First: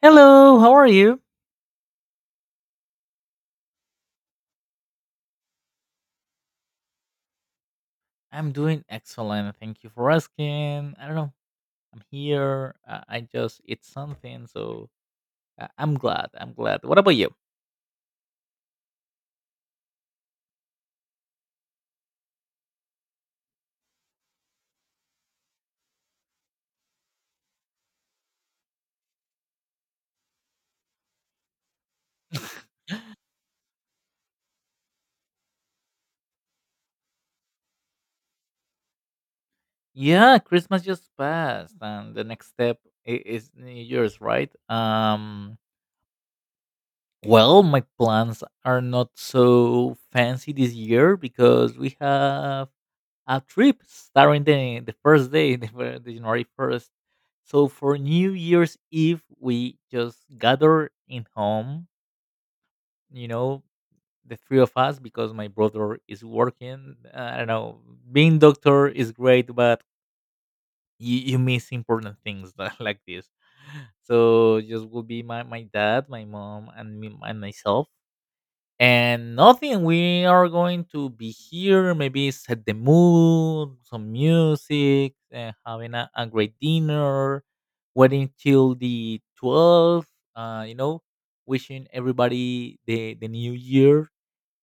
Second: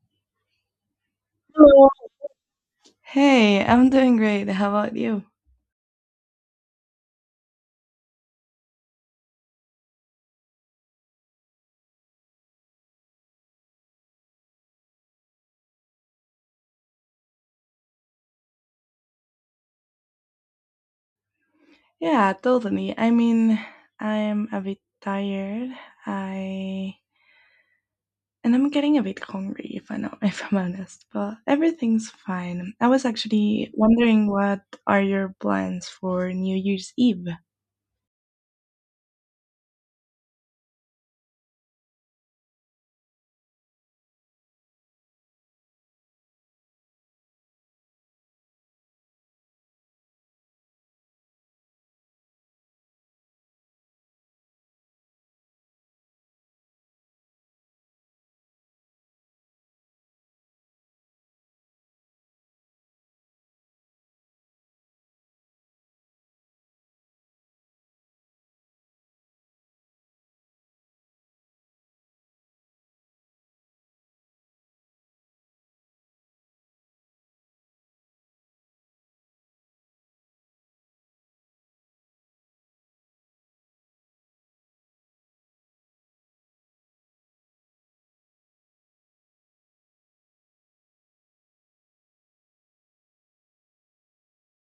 Hello, how are you? Hello. Hey, I'm doing great. How about you? I'm doing excellent. Thank you for asking. I don't know. I'm here. I just ate something, so I'm glad. I'm glad. What about you? Yeah, totally. I mean, I'm a bit tired. I and I'm getting a bit hungry if I know if I'm honest, but everything's fine. I was actually wondering what are your plans for New Year's Eve? Yeah, Christmas just passed, and the next step is New Year's, right? Well, my plans are not so fancy this year because we have a trip starting the first day, the January 1st. So for New Year's Eve, we just gather in home, you know, the three of us, because my brother is working. I don't know, being doctor is great, but you miss important things like this. So just will be my dad, my mom, and me and myself and nothing we are going to be here maybe set the mood some music and having a great dinner waiting till the 12th uh, you know wishing everybody the new year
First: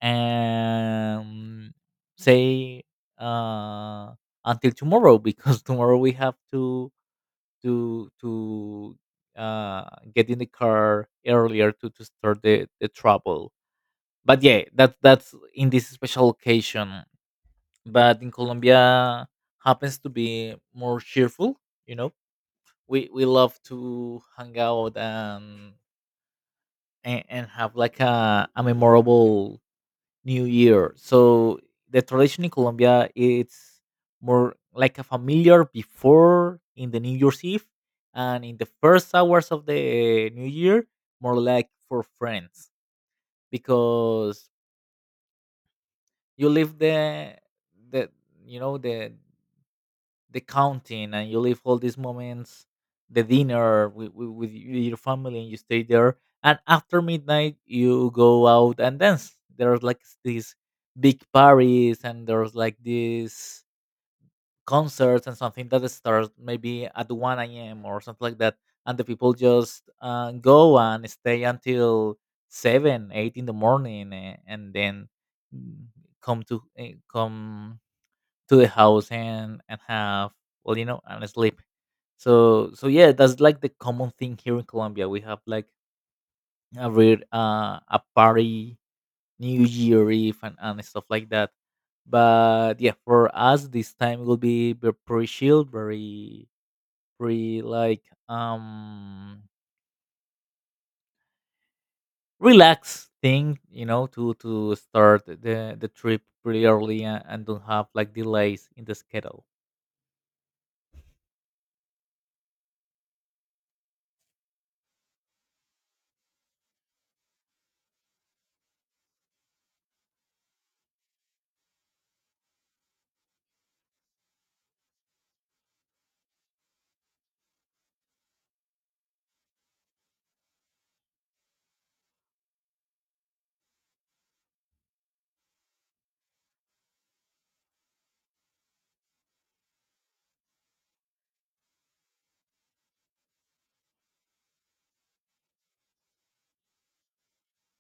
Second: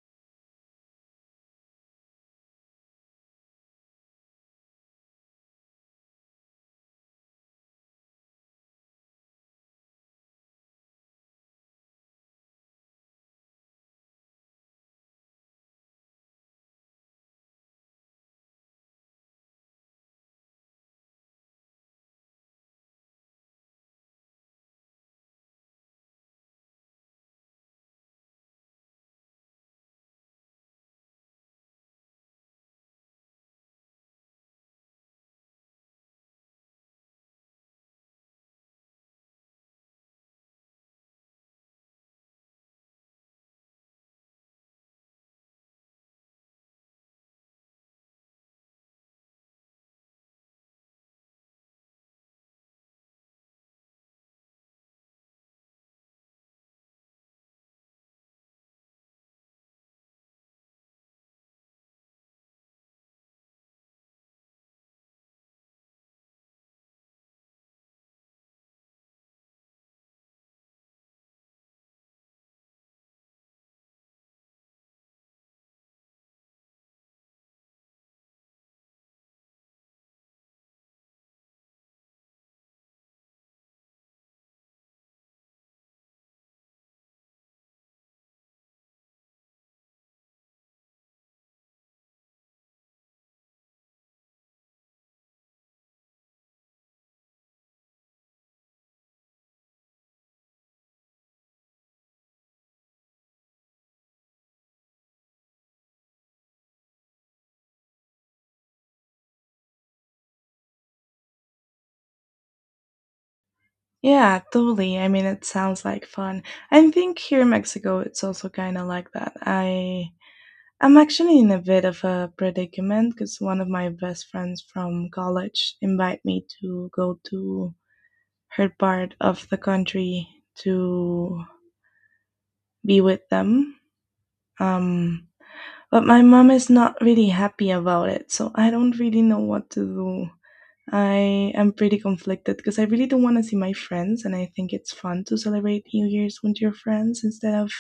and say uh, until tomorrow because tomorrow we have to to to uh, get in the car earlier to start the trouble but yeah, that's in this special occasion. But in Colombia happens to be more cheerful, you know. We love to hang out and and have like a memorable new year. So the tradition in Colombia it's more like a familiar before in the New Year's Eve, and in the first hours of the new year, more like for friends because you leave the you know the the counting and you leave all these moments, the dinner with your family, and you stay there, and after midnight you go out and dance. There's like these big parties and there's like this concerts and something that starts maybe at 1 a.m. or something like that, and the people just go and stay until 7, 8 in the morning, and then mm, come to the house and have, well, and sleep. So yeah, that's like the common thing here in Colombia. We have like a real a party New Year Eve and stuff like that. But yeah, for us this time will be pretty chill, very pretty like relaxed thing, to start the trip pretty early and don't have like delays in the schedule. Yeah, totally. I mean, it sounds like fun. I think here in Mexico it's also kind of like that. I'm actually in a bit of a predicament because one of my best friends from college invited me to go to her part of the country to be with them. Um, but my mom is not really happy about it, so I don't really know what to do. I am pretty conflicted because I really don't want to see my friends, and I think it's fun to celebrate New Year's with your friends instead of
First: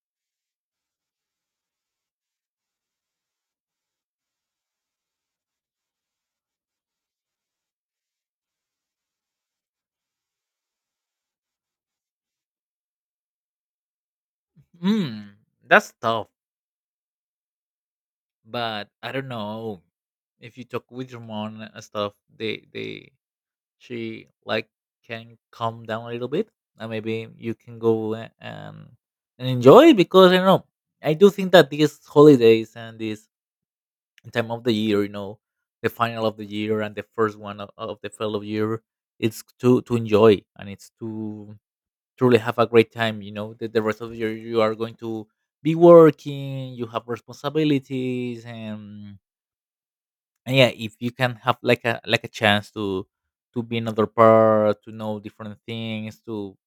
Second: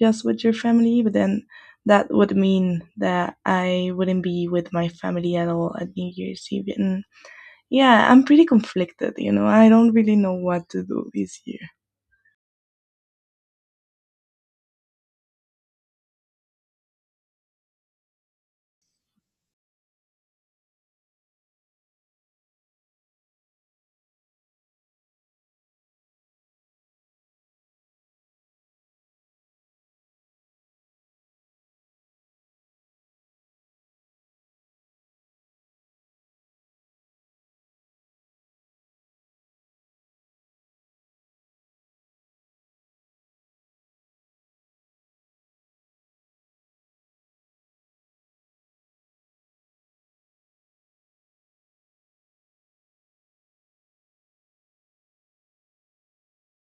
just with your family, but then that would mean that I wouldn't be with my family at all at New Year's Eve. And yeah, I'm pretty conflicted, you know. I don't really know what to do this year. Hmm, that's tough. But I don't know, if you talk with your mom and stuff, they she like can calm down a little bit, and maybe you can go and enjoy it, because I don't know. I do think that these holidays and this time of the year, the final of the year and the first one of the fellow year, it's to enjoy and it's to truly have a great time. The rest of the year you are going to be working, you have responsibilities, and yeah, if you can have like a chance to be another part, to know different things, to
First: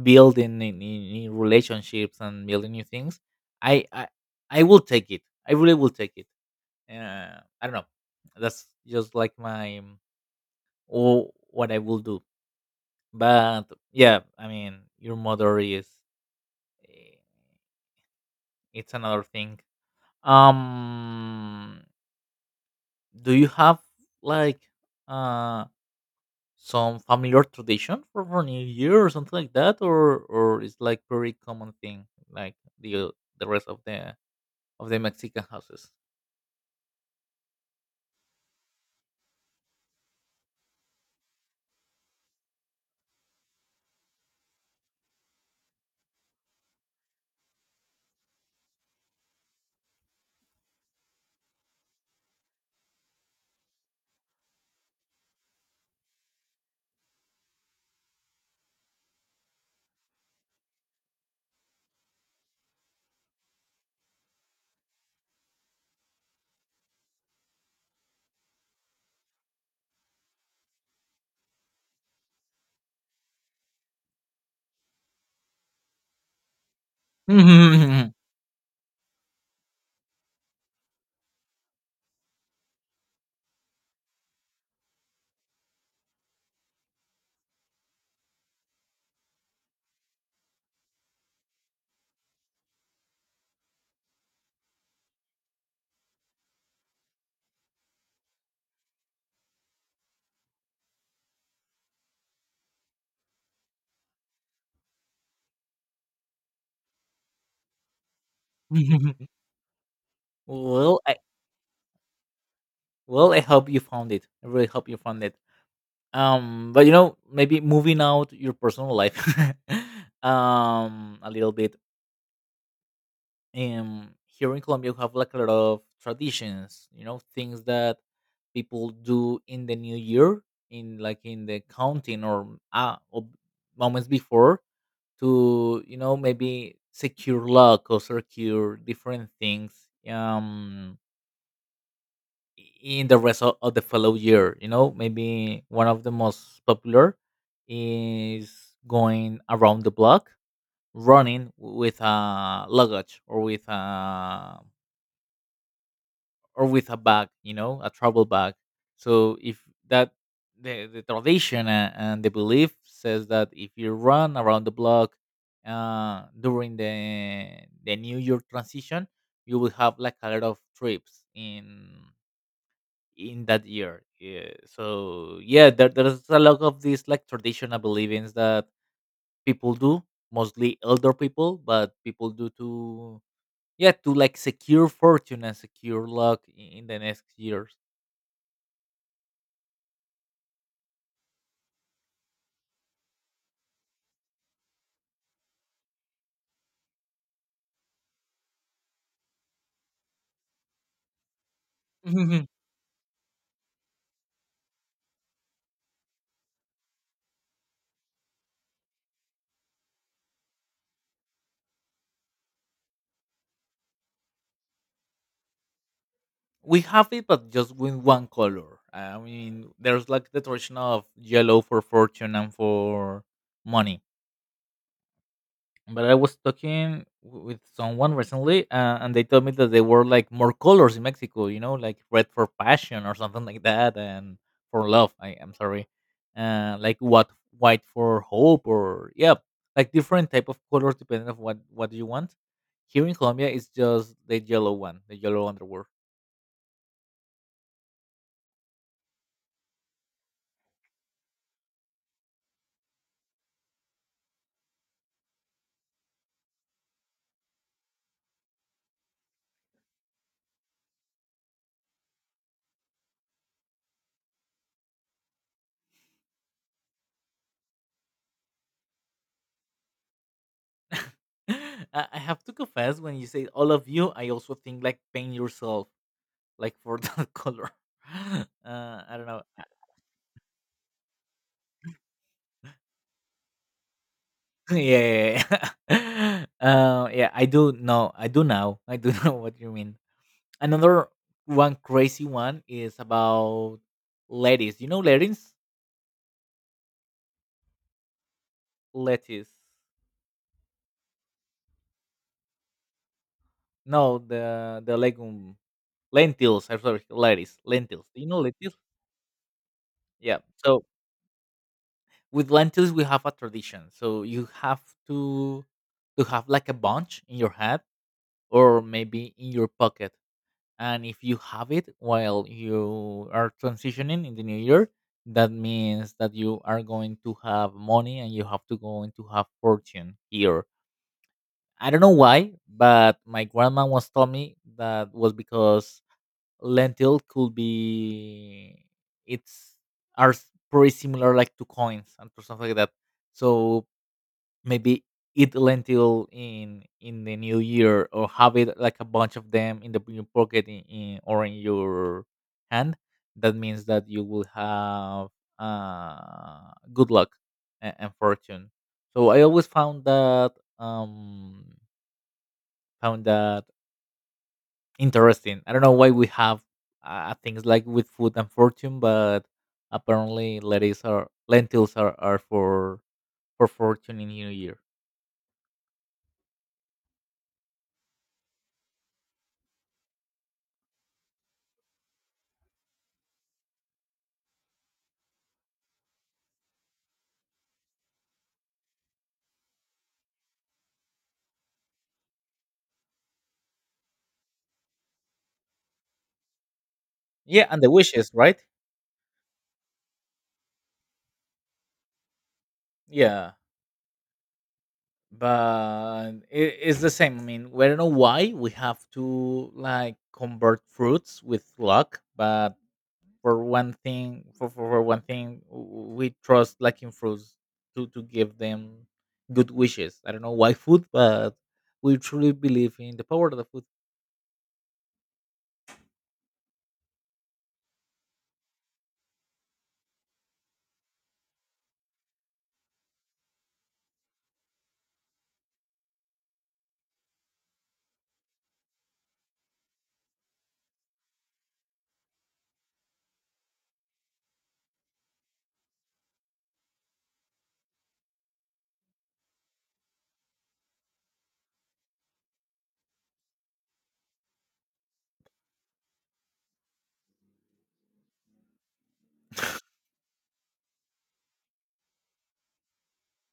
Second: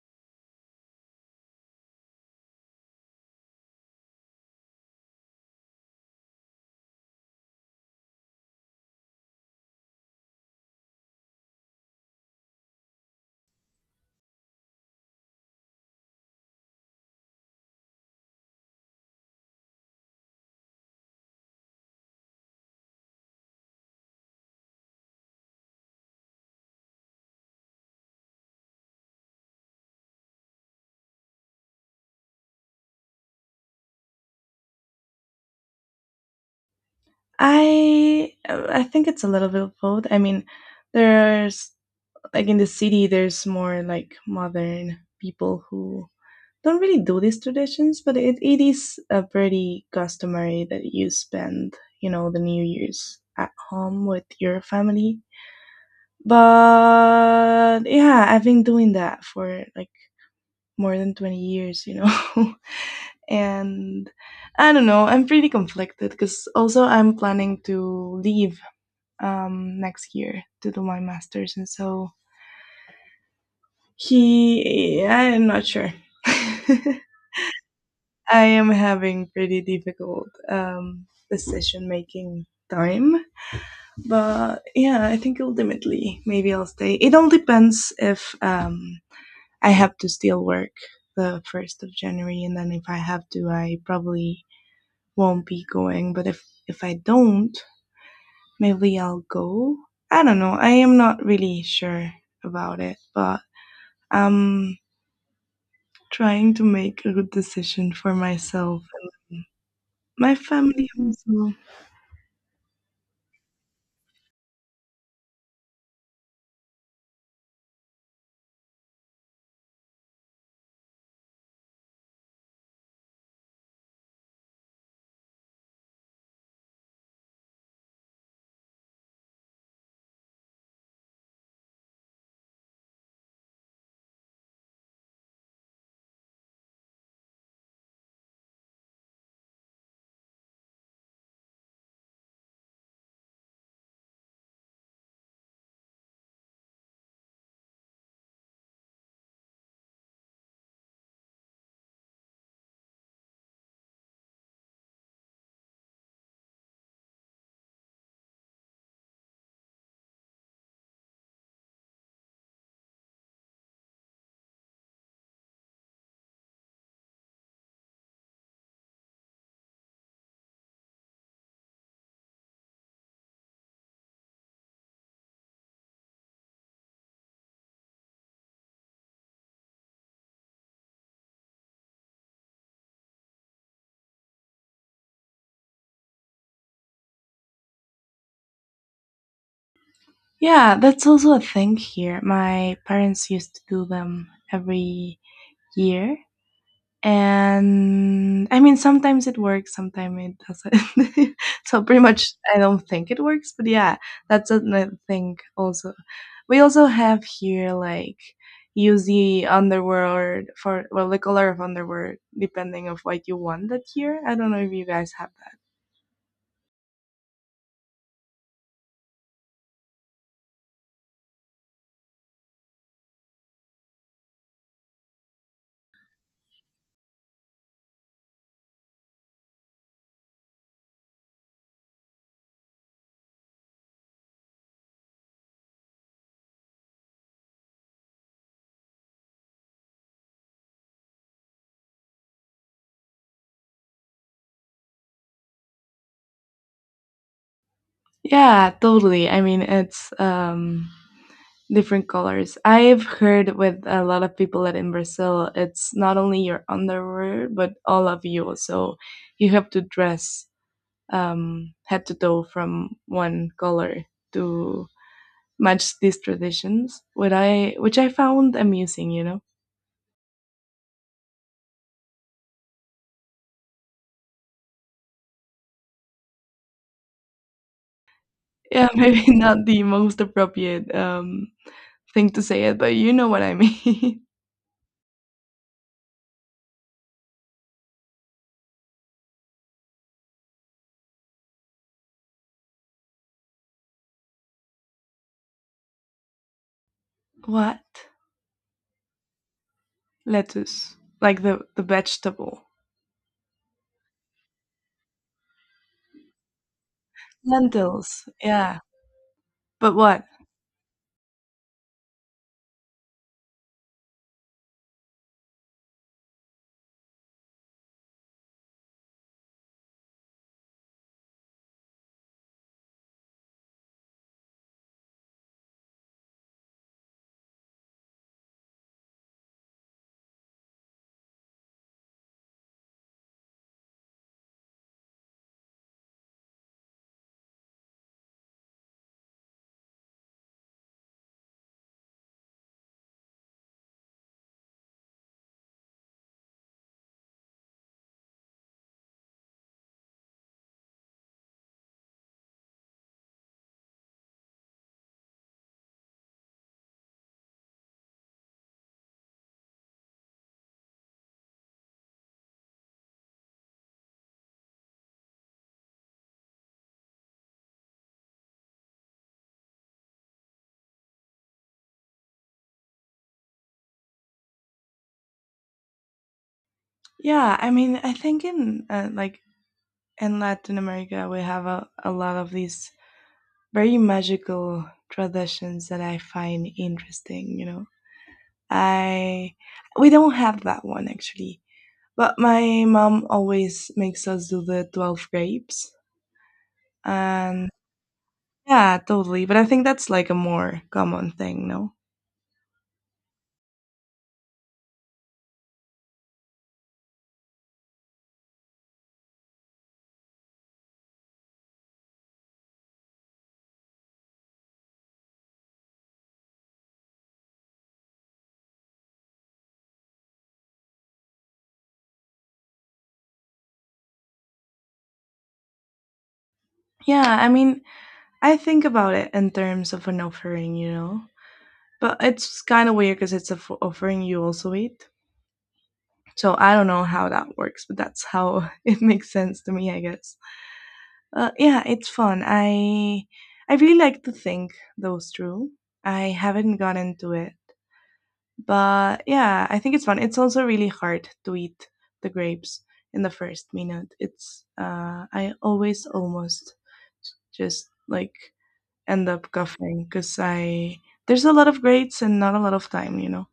build in relationships and building new things, I I I will take it. I really will take it. I don't know. That's just like my or what I will do. But yeah, I mean, your mother eh, it's another thing. Um, do you have like? uh? some familiar tradition for New Year or something like that, or it's like very common thing, like the the rest of the Mexican houses. I think it's a little bit of both. I mean, there's like in the city there's more like modern people who don't really do these traditions, but it is a pretty customary that you spend, you know, the New Year's at home with your family. But yeah, I've been doing that for like more than 20 years, you know. And I don't know, I'm pretty conflicted because also I'm planning to leave next year to do my masters and so he I'm not sure. I well, am having pretty difficult decision making time, but yeah, I think ultimately maybe I'll stay. It all depends if I have to still work the 1st of January, and then if I have to, I probably won't be going. But if I don't, maybe I'll go. I don't know. I am not really sure about it, but I'm trying to make a good decision for myself. My family I also. well, I hope you found it. I really hope you found it. But maybe moving out your personal life, a little bit. Here in Colombia, we have like a lot of traditions. Things that people do in the new year, in like in the counting, or moments before to maybe secure luck or secure different things, um in the rest of the fellow year. Maybe one of the most popular is going around the block running with a luggage or with a bag, a travel bag. So if that the tradition and the belief says that if you run around the block during the New Year transition, you will have like a lot of trips in that year. Yeah. So yeah, there's a lot of these like traditional beliefs that people do, mostly elder people, but people do to yeah to like secure fortune and secure luck in the next years. Yeah, that's also a thing here. My parents used to do them every year. And I mean, sometimes it works, sometimes it doesn't. So pretty much, Mhm. I don't think it works. But yeah, that's another thing. Also, we also have here like use the underworld for well the color of underworld depending of what you want that year. I don't know if you guys have that. We have it, but just with one color. I mean, there's like the tradition of yellow for fortune and for money. But I was talking with someone recently, and they told me that there were like more colors in Mexico. Like red for passion or something like that, and for love. I am sorry, like what white for hope, or yeah, like different type of colors depending on what you want. Here in Colombia, it's just the yellow one, the yellow underwear. Yeah, totally. I mean, it's different colors. I've heard with a lot of people that in Brazil, it's not only your underwear, but all of you. So you have to dress head to toe from one color to match these traditions, which I found amusing, you know? I have to confess, when you say all of you, I also think like paint yourself, like for the color. Yeah, I maybe don't know. not the most appropriate thing to say it, but you know what I mean. Yeah, yeah, yeah. Yeah. I do know. I do now. I do know what you mean. Another one crazy one is about lettuce. You know lettuce, What? lettuce. Lettuce. Like the vegetable. No, the legume, lentils. I'm sorry, lettuce, lentils. Do you Lentils. know Yeah. lentils? But what? Yeah. So with lentils we have a tradition, so you have to to have like a bunch in your head, or maybe in your pocket, and if you have it while you are transitioning in the new year, that means that you are going to have money, and you have to going to have fortune here. I don't know why, but my grandma once told me that was because lentil could be it's are s- pretty similar like to coins and to something like that. So maybe eat lentil in the new year, or have it like a bunch of them in your pocket, or in your hand. That means that you will have good luck and fortune. So I always found that um found that interesting. I don't know why we have things like with food and fortune, but apparently lentils are for fortune in new year. Yeah, I mean, I think in like in Latin America we have a lot of these very magical traditions that I find interesting, you know. I we don't have that one actually. But my mom always makes us do the 12 grapes. Yeah, And and the wishes, right? yeah, totally. But I think that's like a more common thing, no? Yeah, but it's the same. I mean, we don't know why we have to like convert fruits with luck, but for one thing, we trust like in fruits to give them good wishes. I don't know why food, but we truly believe in the power of the food. Yeah, I mean, I think about it in terms of an offering, you know. But it's kind of weird because it's a offering you also eat. So I don't know how that works, but that's how it makes sense to me, I guess. Yeah, it's fun. I really like to think those through. I haven't got into it, but yeah, I think it's fun. It's also really hard to eat the grapes in the first minute. It's I always almost just like end up coughing because I there's a lot of grades and not a lot of time, you know.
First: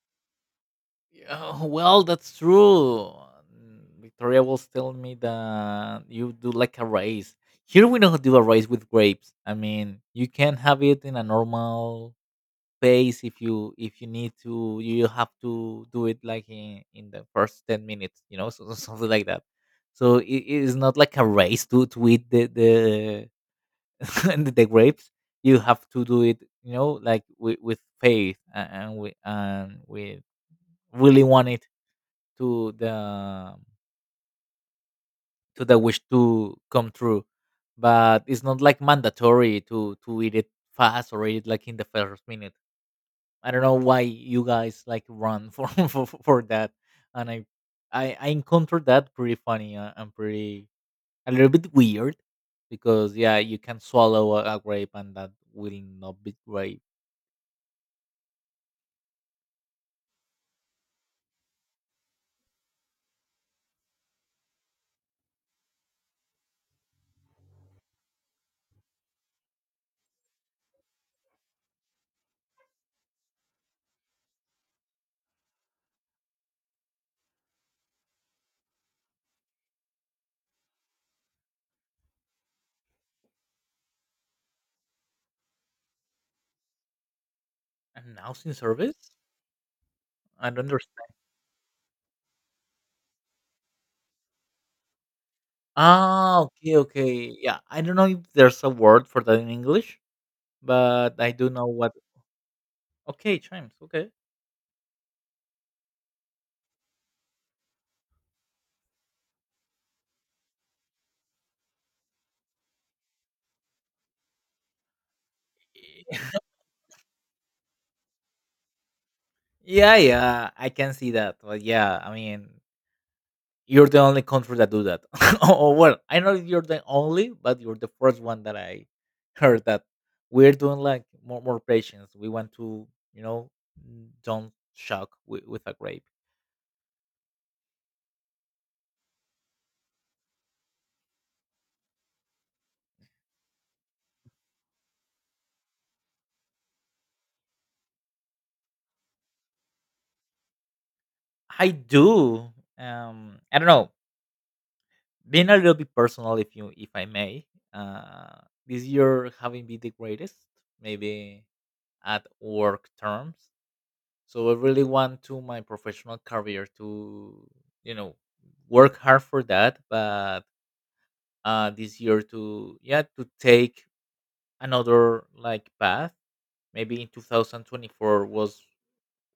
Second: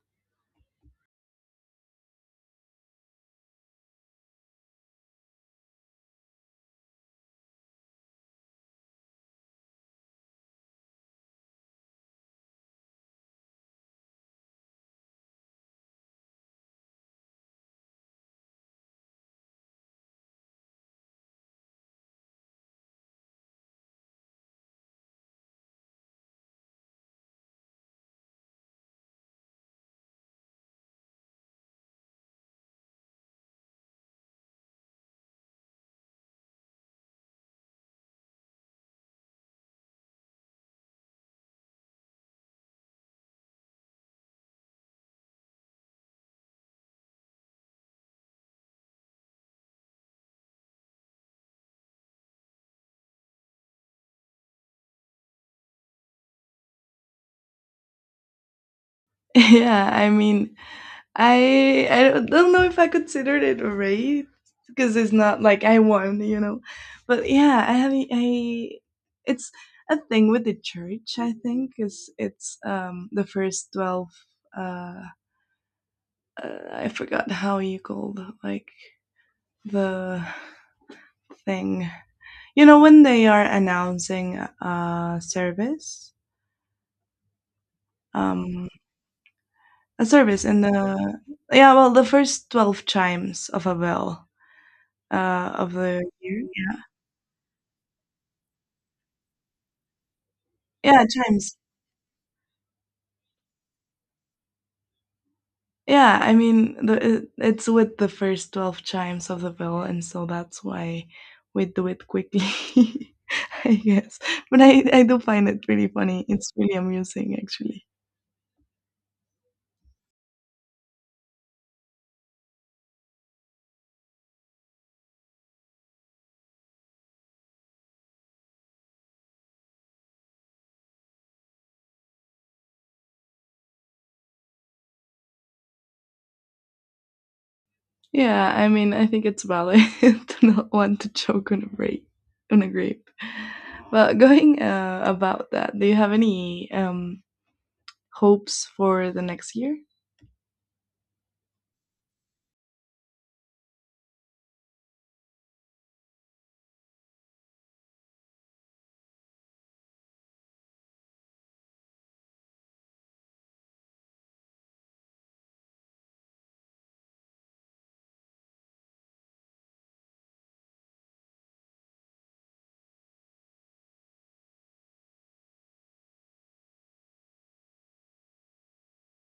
Yeah, well, that's true. Victoria was telling me that you do like a race. Here we don't do a race with grapes. I mean, you can have it in a normal pace, if you need to. You have to do it like in the first 10 minutes, so, something like that. So it is not like a race to eat the and the grapes. You have to do it, like with faith, and with really want it to the to the wish to come true, but it's not like mandatory to eat it fast or eat it like in the first minute. I don't know why you guys like run for for that, and I encountered that pretty funny, and pretty a little bit weird, because yeah, you can swallow a grape and that will not be great. Yeah, I mean, I don't know if I considered it a raid because it's not like I won, you know. But yeah, I have I it's a thing with the church. I think is it's the first 12. Uh, I forgot how you called like the thing. You know when they are announcing Announcing um, service? a service I don't in understand. the yeah well the first 12 chimes of a bell of the Okay, year. okay, yeah, I don't know if there's a word for that in English, Yeah, yeah, but I do chimes. know what. Okay, chimes. Okay. Yeah, I mean, it's with the first 12 chimes of the bell, and so that's why we do it quickly, I guess. But I do find it pretty funny. It's really amusing, actually. Yeah, yeah, I can see that. But yeah, I mean, you're the only country that do that. Oh, well, I know you're the only, but you're the first one that I heard that, we're doing like more patience. We want to, you know, don't shock with a grape. Yeah, I mean, I think it's valid to not want to choke on a grape. On a grape. But going about that, do you have any hopes for the next year? I do. I don't know. Being a little bit personal, if I may, uh, this year having been the greatest, maybe at work terms. So I really want to my professional career to, you know, work hard for that, but this year to yeah, to take another like path. Maybe in 2024 was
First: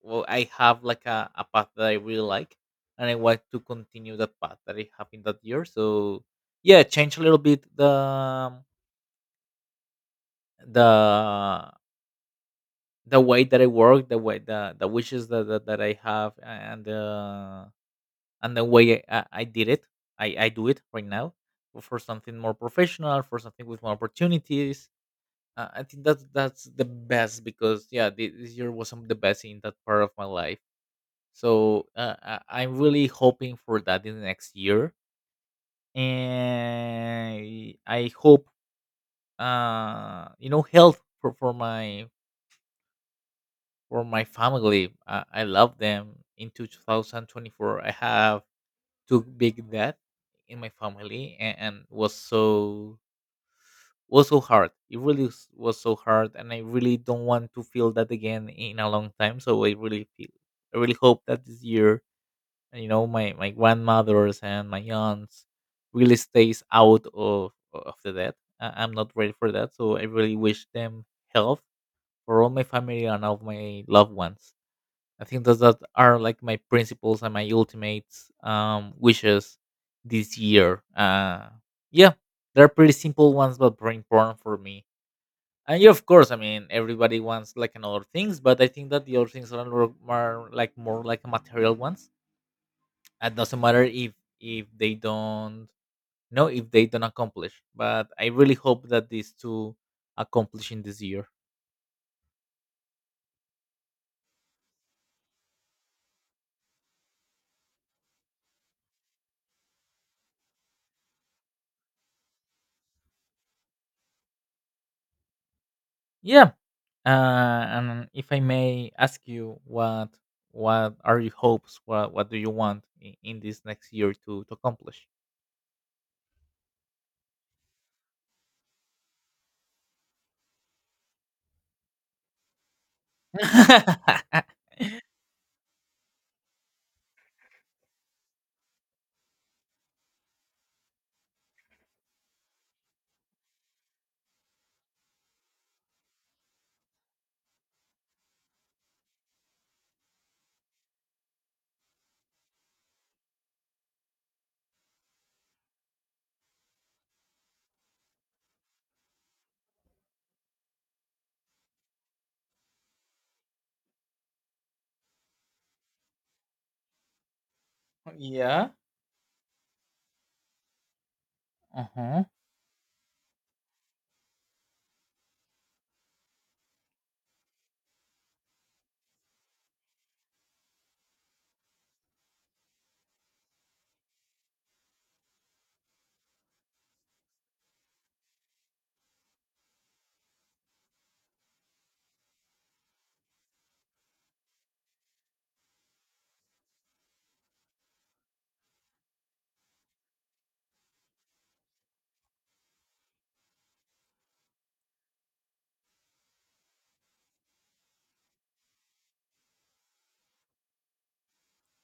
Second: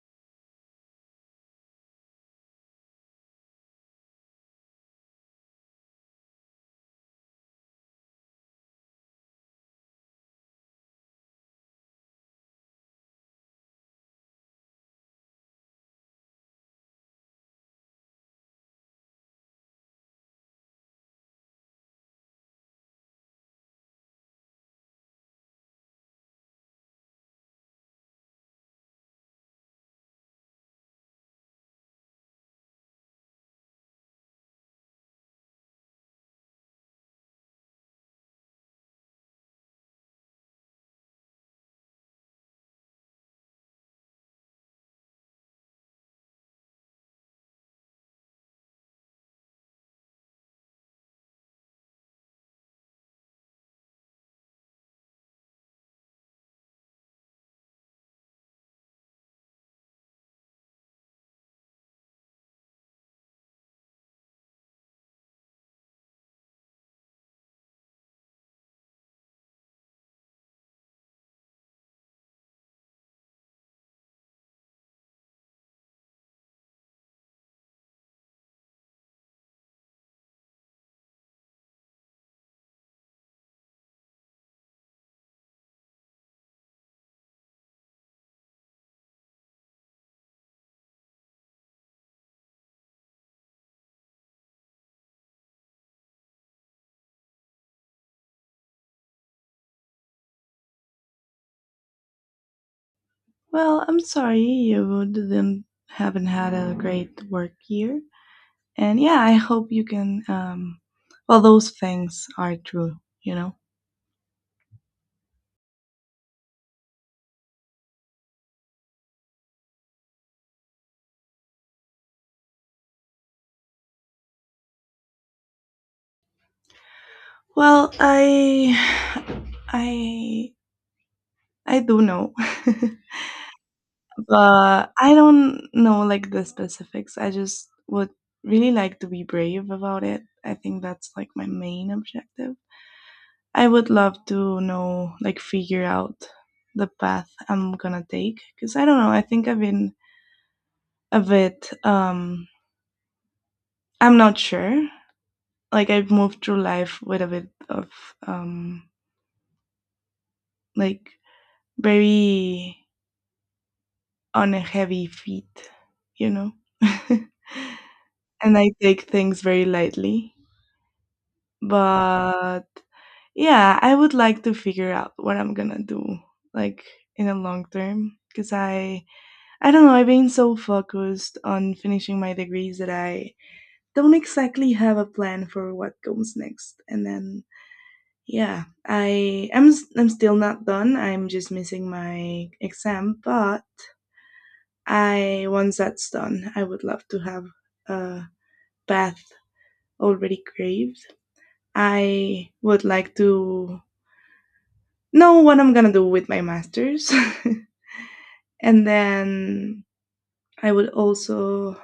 well I have like a path that I really like, and I want to continue that path that I have in that year. Change a little bit the the way that I work, the way the wishes that I have and the way I did it, I do it right now for something more professional, for something with more opportunities. I think that's the best because yeah, this year was some of the best in that part of my life. So I'm really hoping for that in the next year, and I hope health for my family. I love them. Into 2024, I have too big that in my family and was so hard it really was so hard, and I really don't want to feel that again in a long time, so I really hope that this year, my my grandmothers and my aunts really stays out of the death. I'm not ready for that, so I really wish them health for all my family and all my loved ones. I think those that are like my principles and my ultimate wishes this year. Yeah, they're pretty simple ones, but very important for me. And yeah, of course, I mean everybody wants like another things, but I think that the other things are more like material ones. It doesn't matter if they don't know if they don't accomplish. But I really hope that these two accomplish in this year. Well, I'm sorry you didn't haven't had a great work year, and yeah, I hope you can. Well, those things are true, you know. Yeah. And if I may ask you, what are your hopes? What do you want in this next year to accomplish? Well, I, I do know, but I don't know like the specifics. I just would really like to be brave about it. I think that's like my main objective. I would love to know, like, figure out the path I'm gonna take because I don't know. I think I've been a bit. I'm not sure. Like, I've moved through life with a bit of um, like very on a heavy feet, you know. And yeah. I take things very lightly. Uh-huh. But yeah, I would like to figure out what I'm gonna do, like in the long term, because I don't know, I've been so focused on finishing my degrees that I don't exactly have a plan for what comes next. And then, yeah, I'm still not done. I'm just missing my exam, but I once that's done, I would love to have a path already craved. I would like to know what I'm gonna do with my masters. And then I would also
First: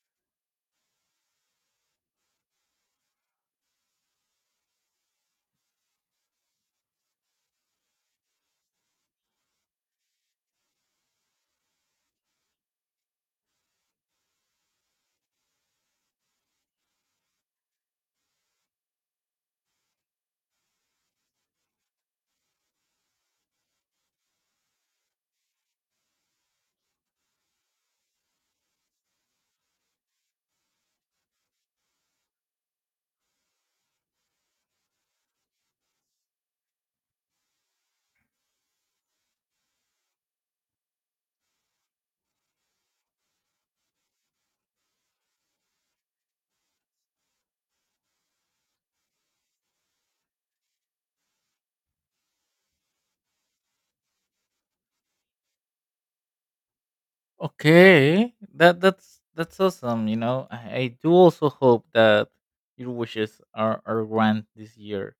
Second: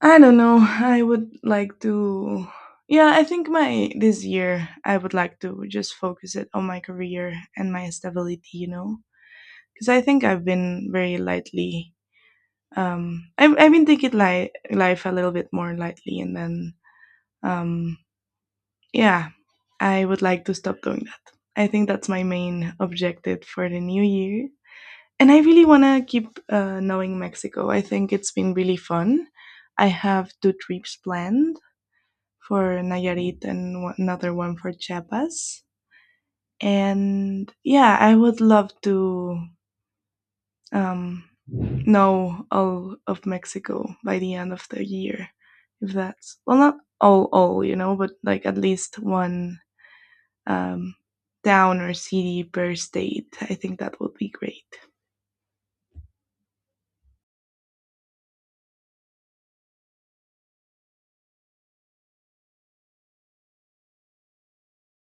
I don't know. I would like to. Yeah, I think my this year I would like to just focus it on my career and my stability. You know, because I think I've been very lightly. I've been taking life a little bit more lightly, and then um, yeah, I would like to stop doing that. I think that's my main objective for the new year, and I really wanna keep knowing Mexico. I think it's been really fun. I have two trips planned for Nayarit and another one for Chiapas. And yeah, I would love to know all of Mexico by the end of the year. If that's, well, not all, you know, but like at least one um, town or city per state. I think that would be great. Okay. That's awesome. You know, I do also hope that your wishes are granted this year.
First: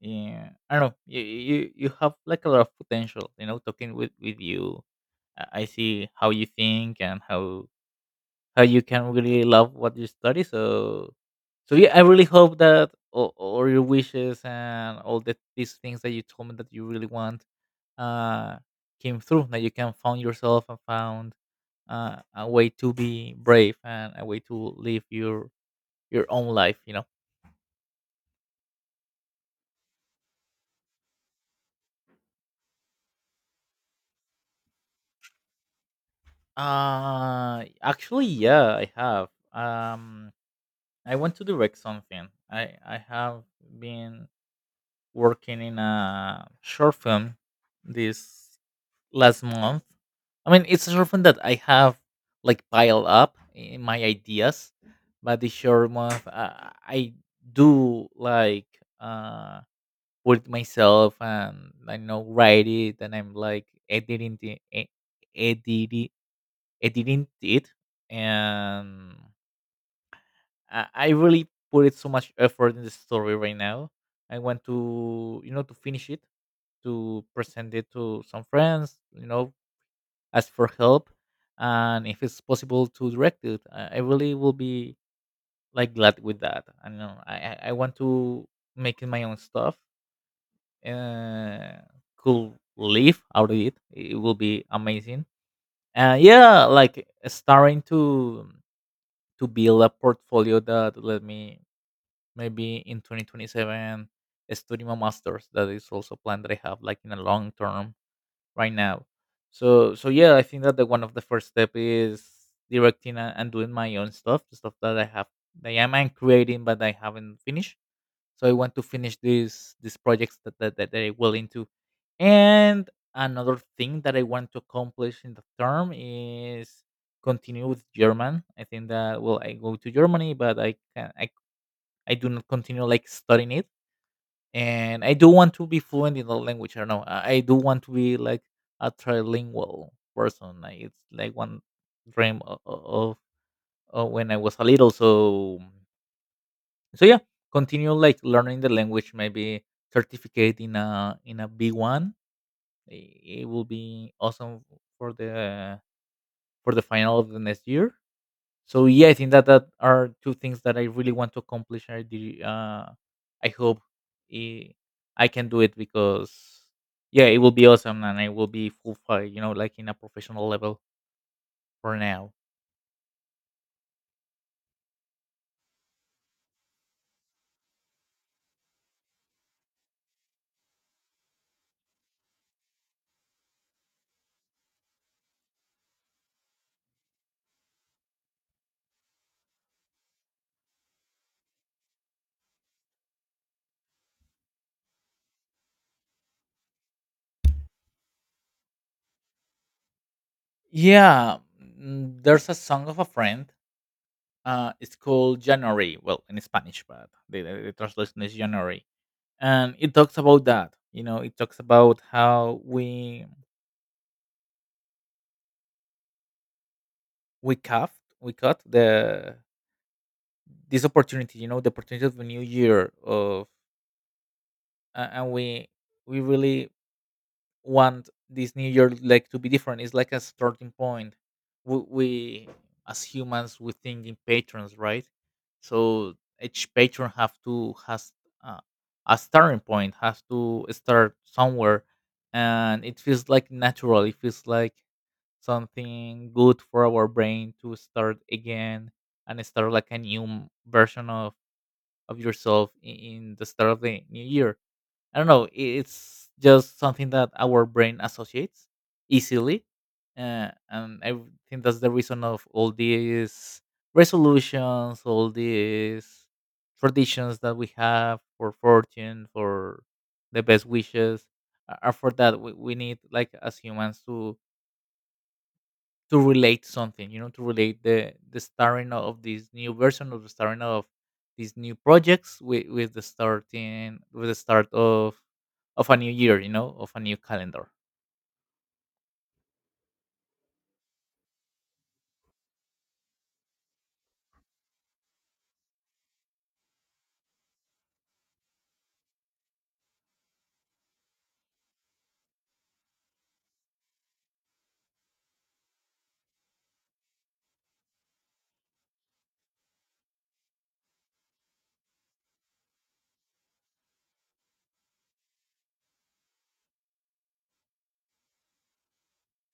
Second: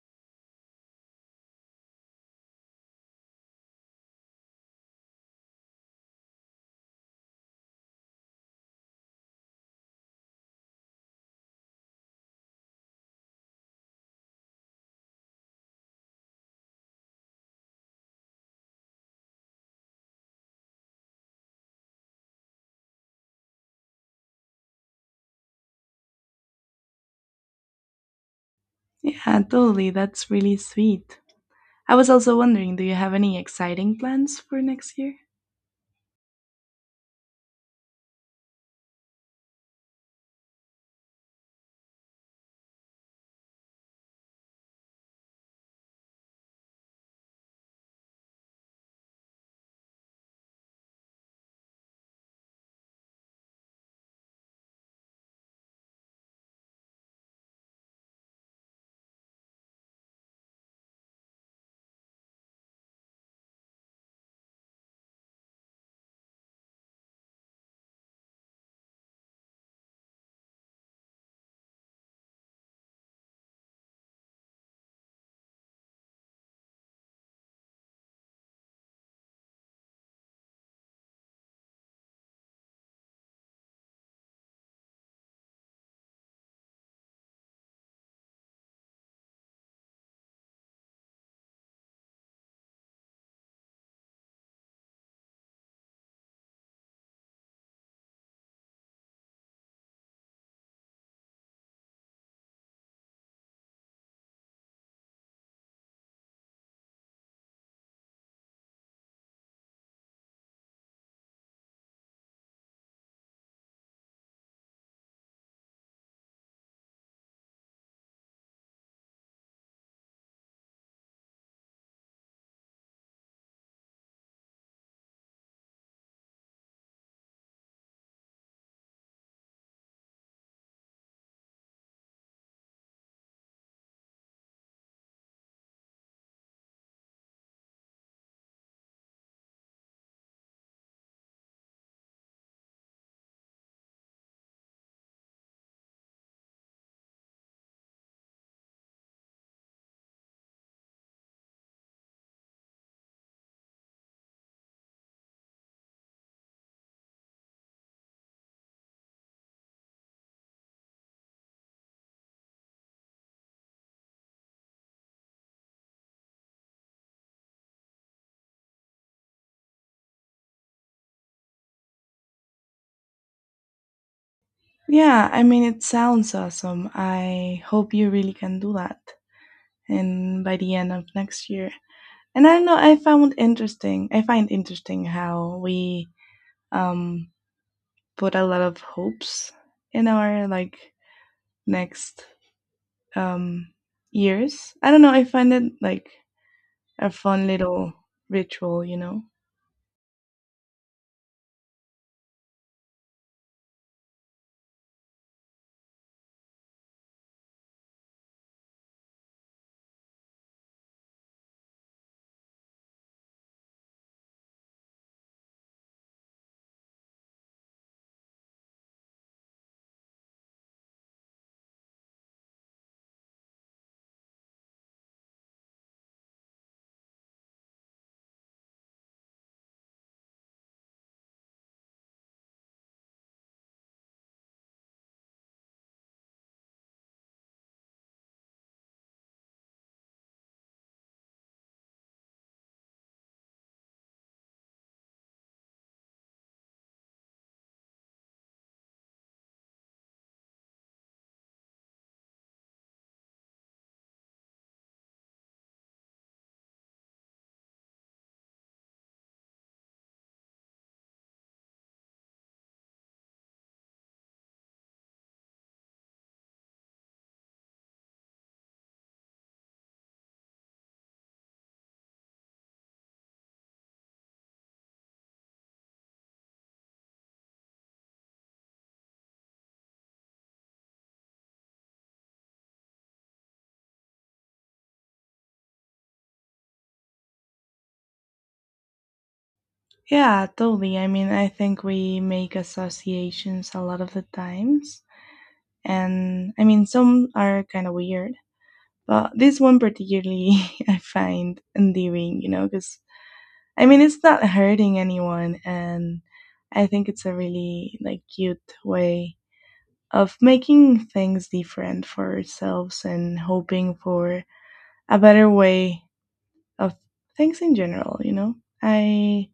Yeah. I don't know. You have like a lot of potential. You know, talking with you, I see how you think and how you can really love what you study. So, so yeah, I really hope that all your wishes and all these things that you told me that you really want uh, came through. That you can found yourself and found a way to be brave and a way to live your own life. You know. Yeah, totally. That's really sweet. I was also wondering, do you have any exciting plans for next year? Actually, yeah, I have. I want to direct something. I have been working in a short film this last month. I mean, it's often that I have like pile up in my ideas, but the short month I do like uh put myself and I know write it, and I'm like editing the e- editing editing it, and I really put it so much effort in the story right now. I want to, you know, to finish it, to present it to some friends, you know, ask for help, and if it's possible to direct it, I really will be like glad with that. I know I want to make my own stuff. Uh, could live out of it. It will be amazing. Yeah, like starting to build a portfolio that let me maybe in 2027 study my masters. That is also plan that I have like in a long term right now. So so yeah, I think that the one of the first step is directing and doing my own stuff, the stuff that I have that I am creating but I haven't finished. So I want to finish these projects that I will into. And another thing that I want to accomplish in the term is continue with German. I think that well I go to Germany but I can I do not continue like studying it, and I do want to be fluent in the language. I don't know. I do want to be like a trilingual person. Like, it's like one dream of when I was a little. So so yeah, continue like learning the language. Maybe certificate in a B one. It will be awesome for the for the final of the next year, so yeah, I think that that are two things that I really want to accomplish. I hope eh, I can do it because yeah, it will be awesome, and I will be full fight, you know, like in a professional level for now. Yeah, I mean, it sounds awesome. I hope you really can do that. And by the end of next year. And I don't know, I find interesting how we um, put a lot of hopes in our like next um, years. I don't know, I find it like a fun little ritual, you know? Yeah. There's a song of a friend, it's called January, well in Spanish, but the translation is January, and it talks about that, you know, it talks about how we cut we cut the this opportunity, you know, the opportunity of a new year of and we really want this new year like to be different. It's like a starting point. We as humans we think in patrons, right? So each patron have to has uh, a starting point, has to start somewhere, and it feels like natural, it feels like something good for our brain to start again and start like a new version of yourself in the start of the new year. I don't know. It's just something that our brain associates easily, and I think that's the reason of all these resolutions, all these traditions that we have for fortune, for the best wishes, are for that. We need like as humans to relate something, you know, to relate the starting of this new version of the starting of these new projects with the starting with the start of a new year, you know, of a new calendar. Yeah, totally. I mean, I think we make associations a lot of the times. And I mean, some are kind of weird. But this one particularly I find endearing, you know, because I mean it's not hurting anyone, and I think it's a really like cute way of making things different for ourselves and hoping for a better way of things in general, you know. I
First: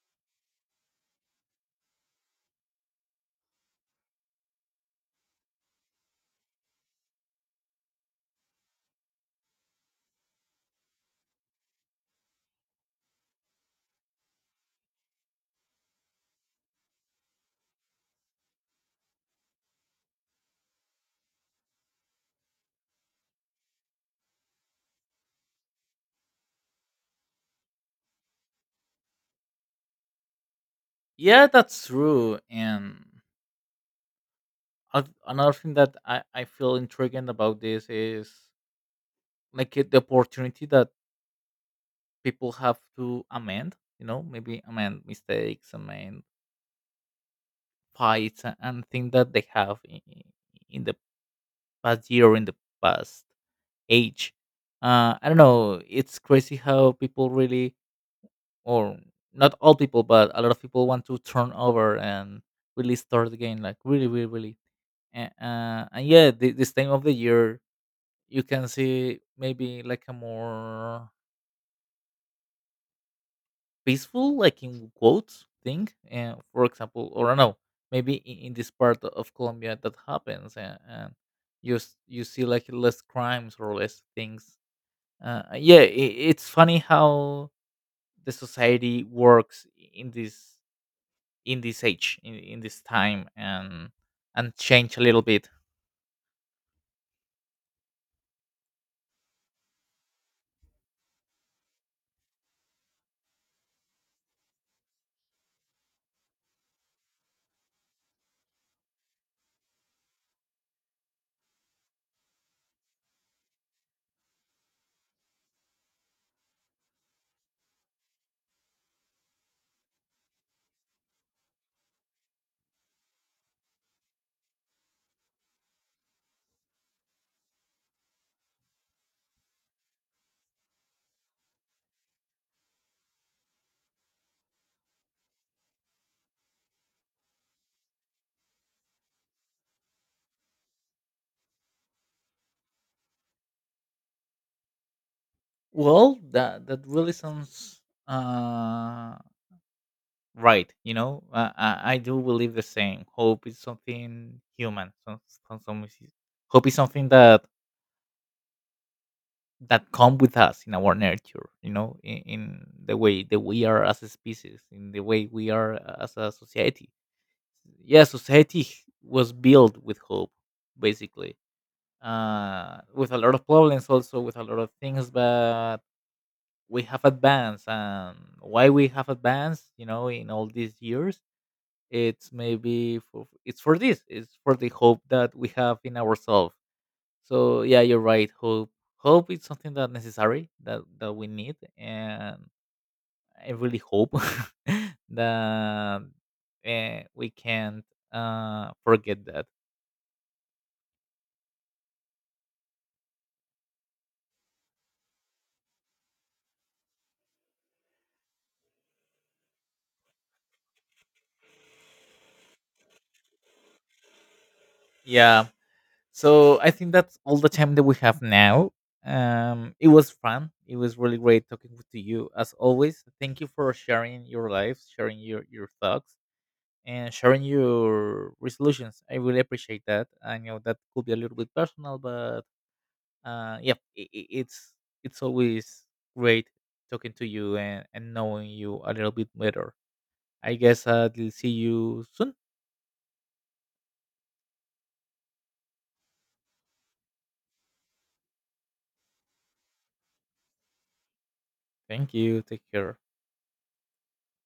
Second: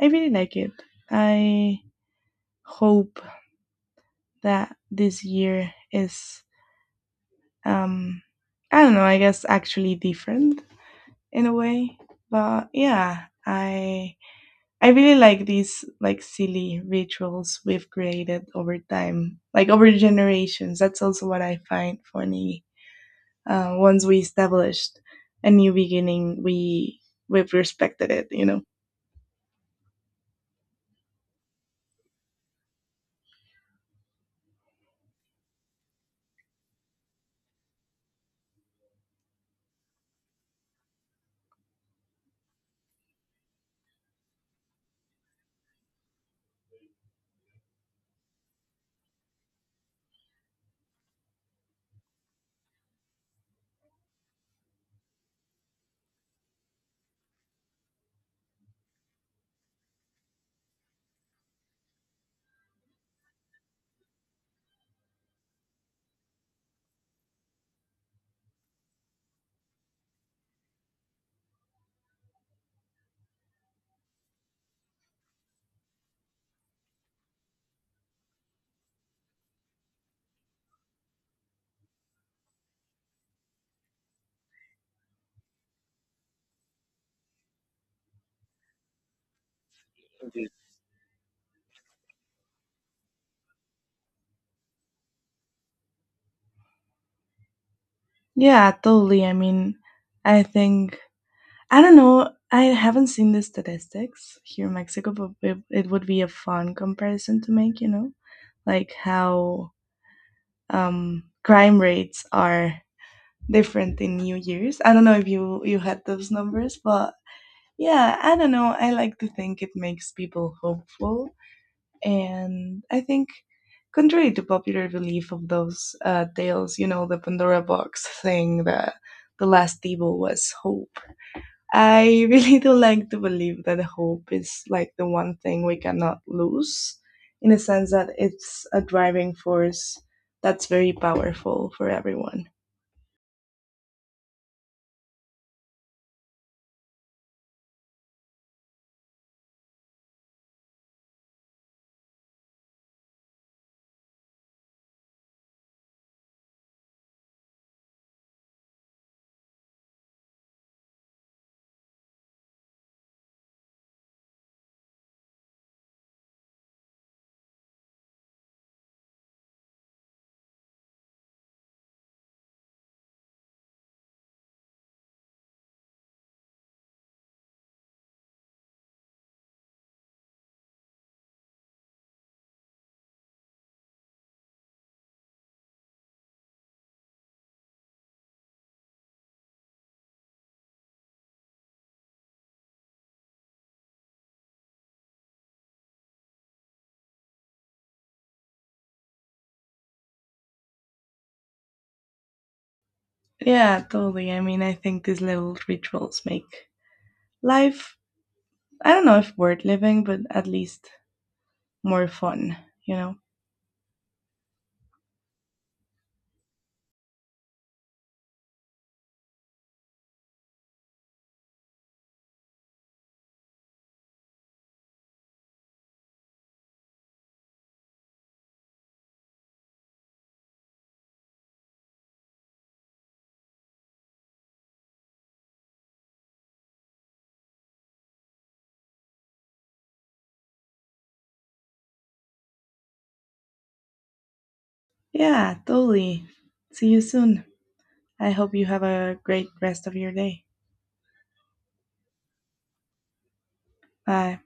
I really like it. I hope that this year is um I don't know, I guess actually different in a way. But yeah, I really like these like silly rituals we've created over time, like over generations. That's also what I find funny. Once we established a new beginning, we've respected it, you know. Yeah, that's true. And another thing that I feel intriguing about this is like the opportunity that people have to amend, you know, maybe amend mistakes, amend fights and things that they have in the past year, in the past age. I don't know. It's crazy how people really, or not all people, but a lot of people want to turn over and really start the game, like really, really, really. And yeah, this time of the year, you can see maybe like a more peaceful, like in quotes, thing. And for example, or I don't know, maybe in this part of Colombia that happens, and you you see like less crimes or less things. Yeah, I it's funny how the society works in this in this age in this time and change a little bit. Yeah, totally. I mean, I think I don't know, I haven't seen the statistics here in Mexico, but it would be a fun comparison to make, you know. Like how crime rates are different in New Year's. I don't know if you you had those numbers, but yeah, I don't know. I like to think it makes people hopeful, and I think. Contrary to popular belief of those tales, you know, the Pandora box saying that the last evil was hope, I really do like to believe that hope is like the one thing we cannot lose, in the sense that it's a driving force that's very powerful for everyone. Well, that that really sounds uh right, you know. I do believe the same. Hope is something human, some, some- hope is something that that come with us in our nature, you know, in the way that we are as a species, in the way we are as a society. Yeah, society was built with hope basically, with a lot of problems also, with a lot of things, but we have advanced, and why we have advanced, you know, in all these years, it's maybe for it's for this, it's for the hope that we have in ourselves. So yeah, you're right. Hope is something that necessary, that we need, and I really hope that we can't forget that. Yeah, totally. I mean, I think these little rituals make life, I don't know if worth living, but at least more fun, you know? Yeah. So I think that's all the time that we have now. It was fun. It was really great talking to you as always. Thank you for sharing your life, sharing your thoughts, and sharing your resolutions. I really appreciate that. I know that could be a little bit personal, but yeah, it's always great talking to you and knowing you a little bit better. I guess I'll see you soon. Yeah, totally. See you soon. I hope you have a great rest of your day. Thank you. Take care. Bye.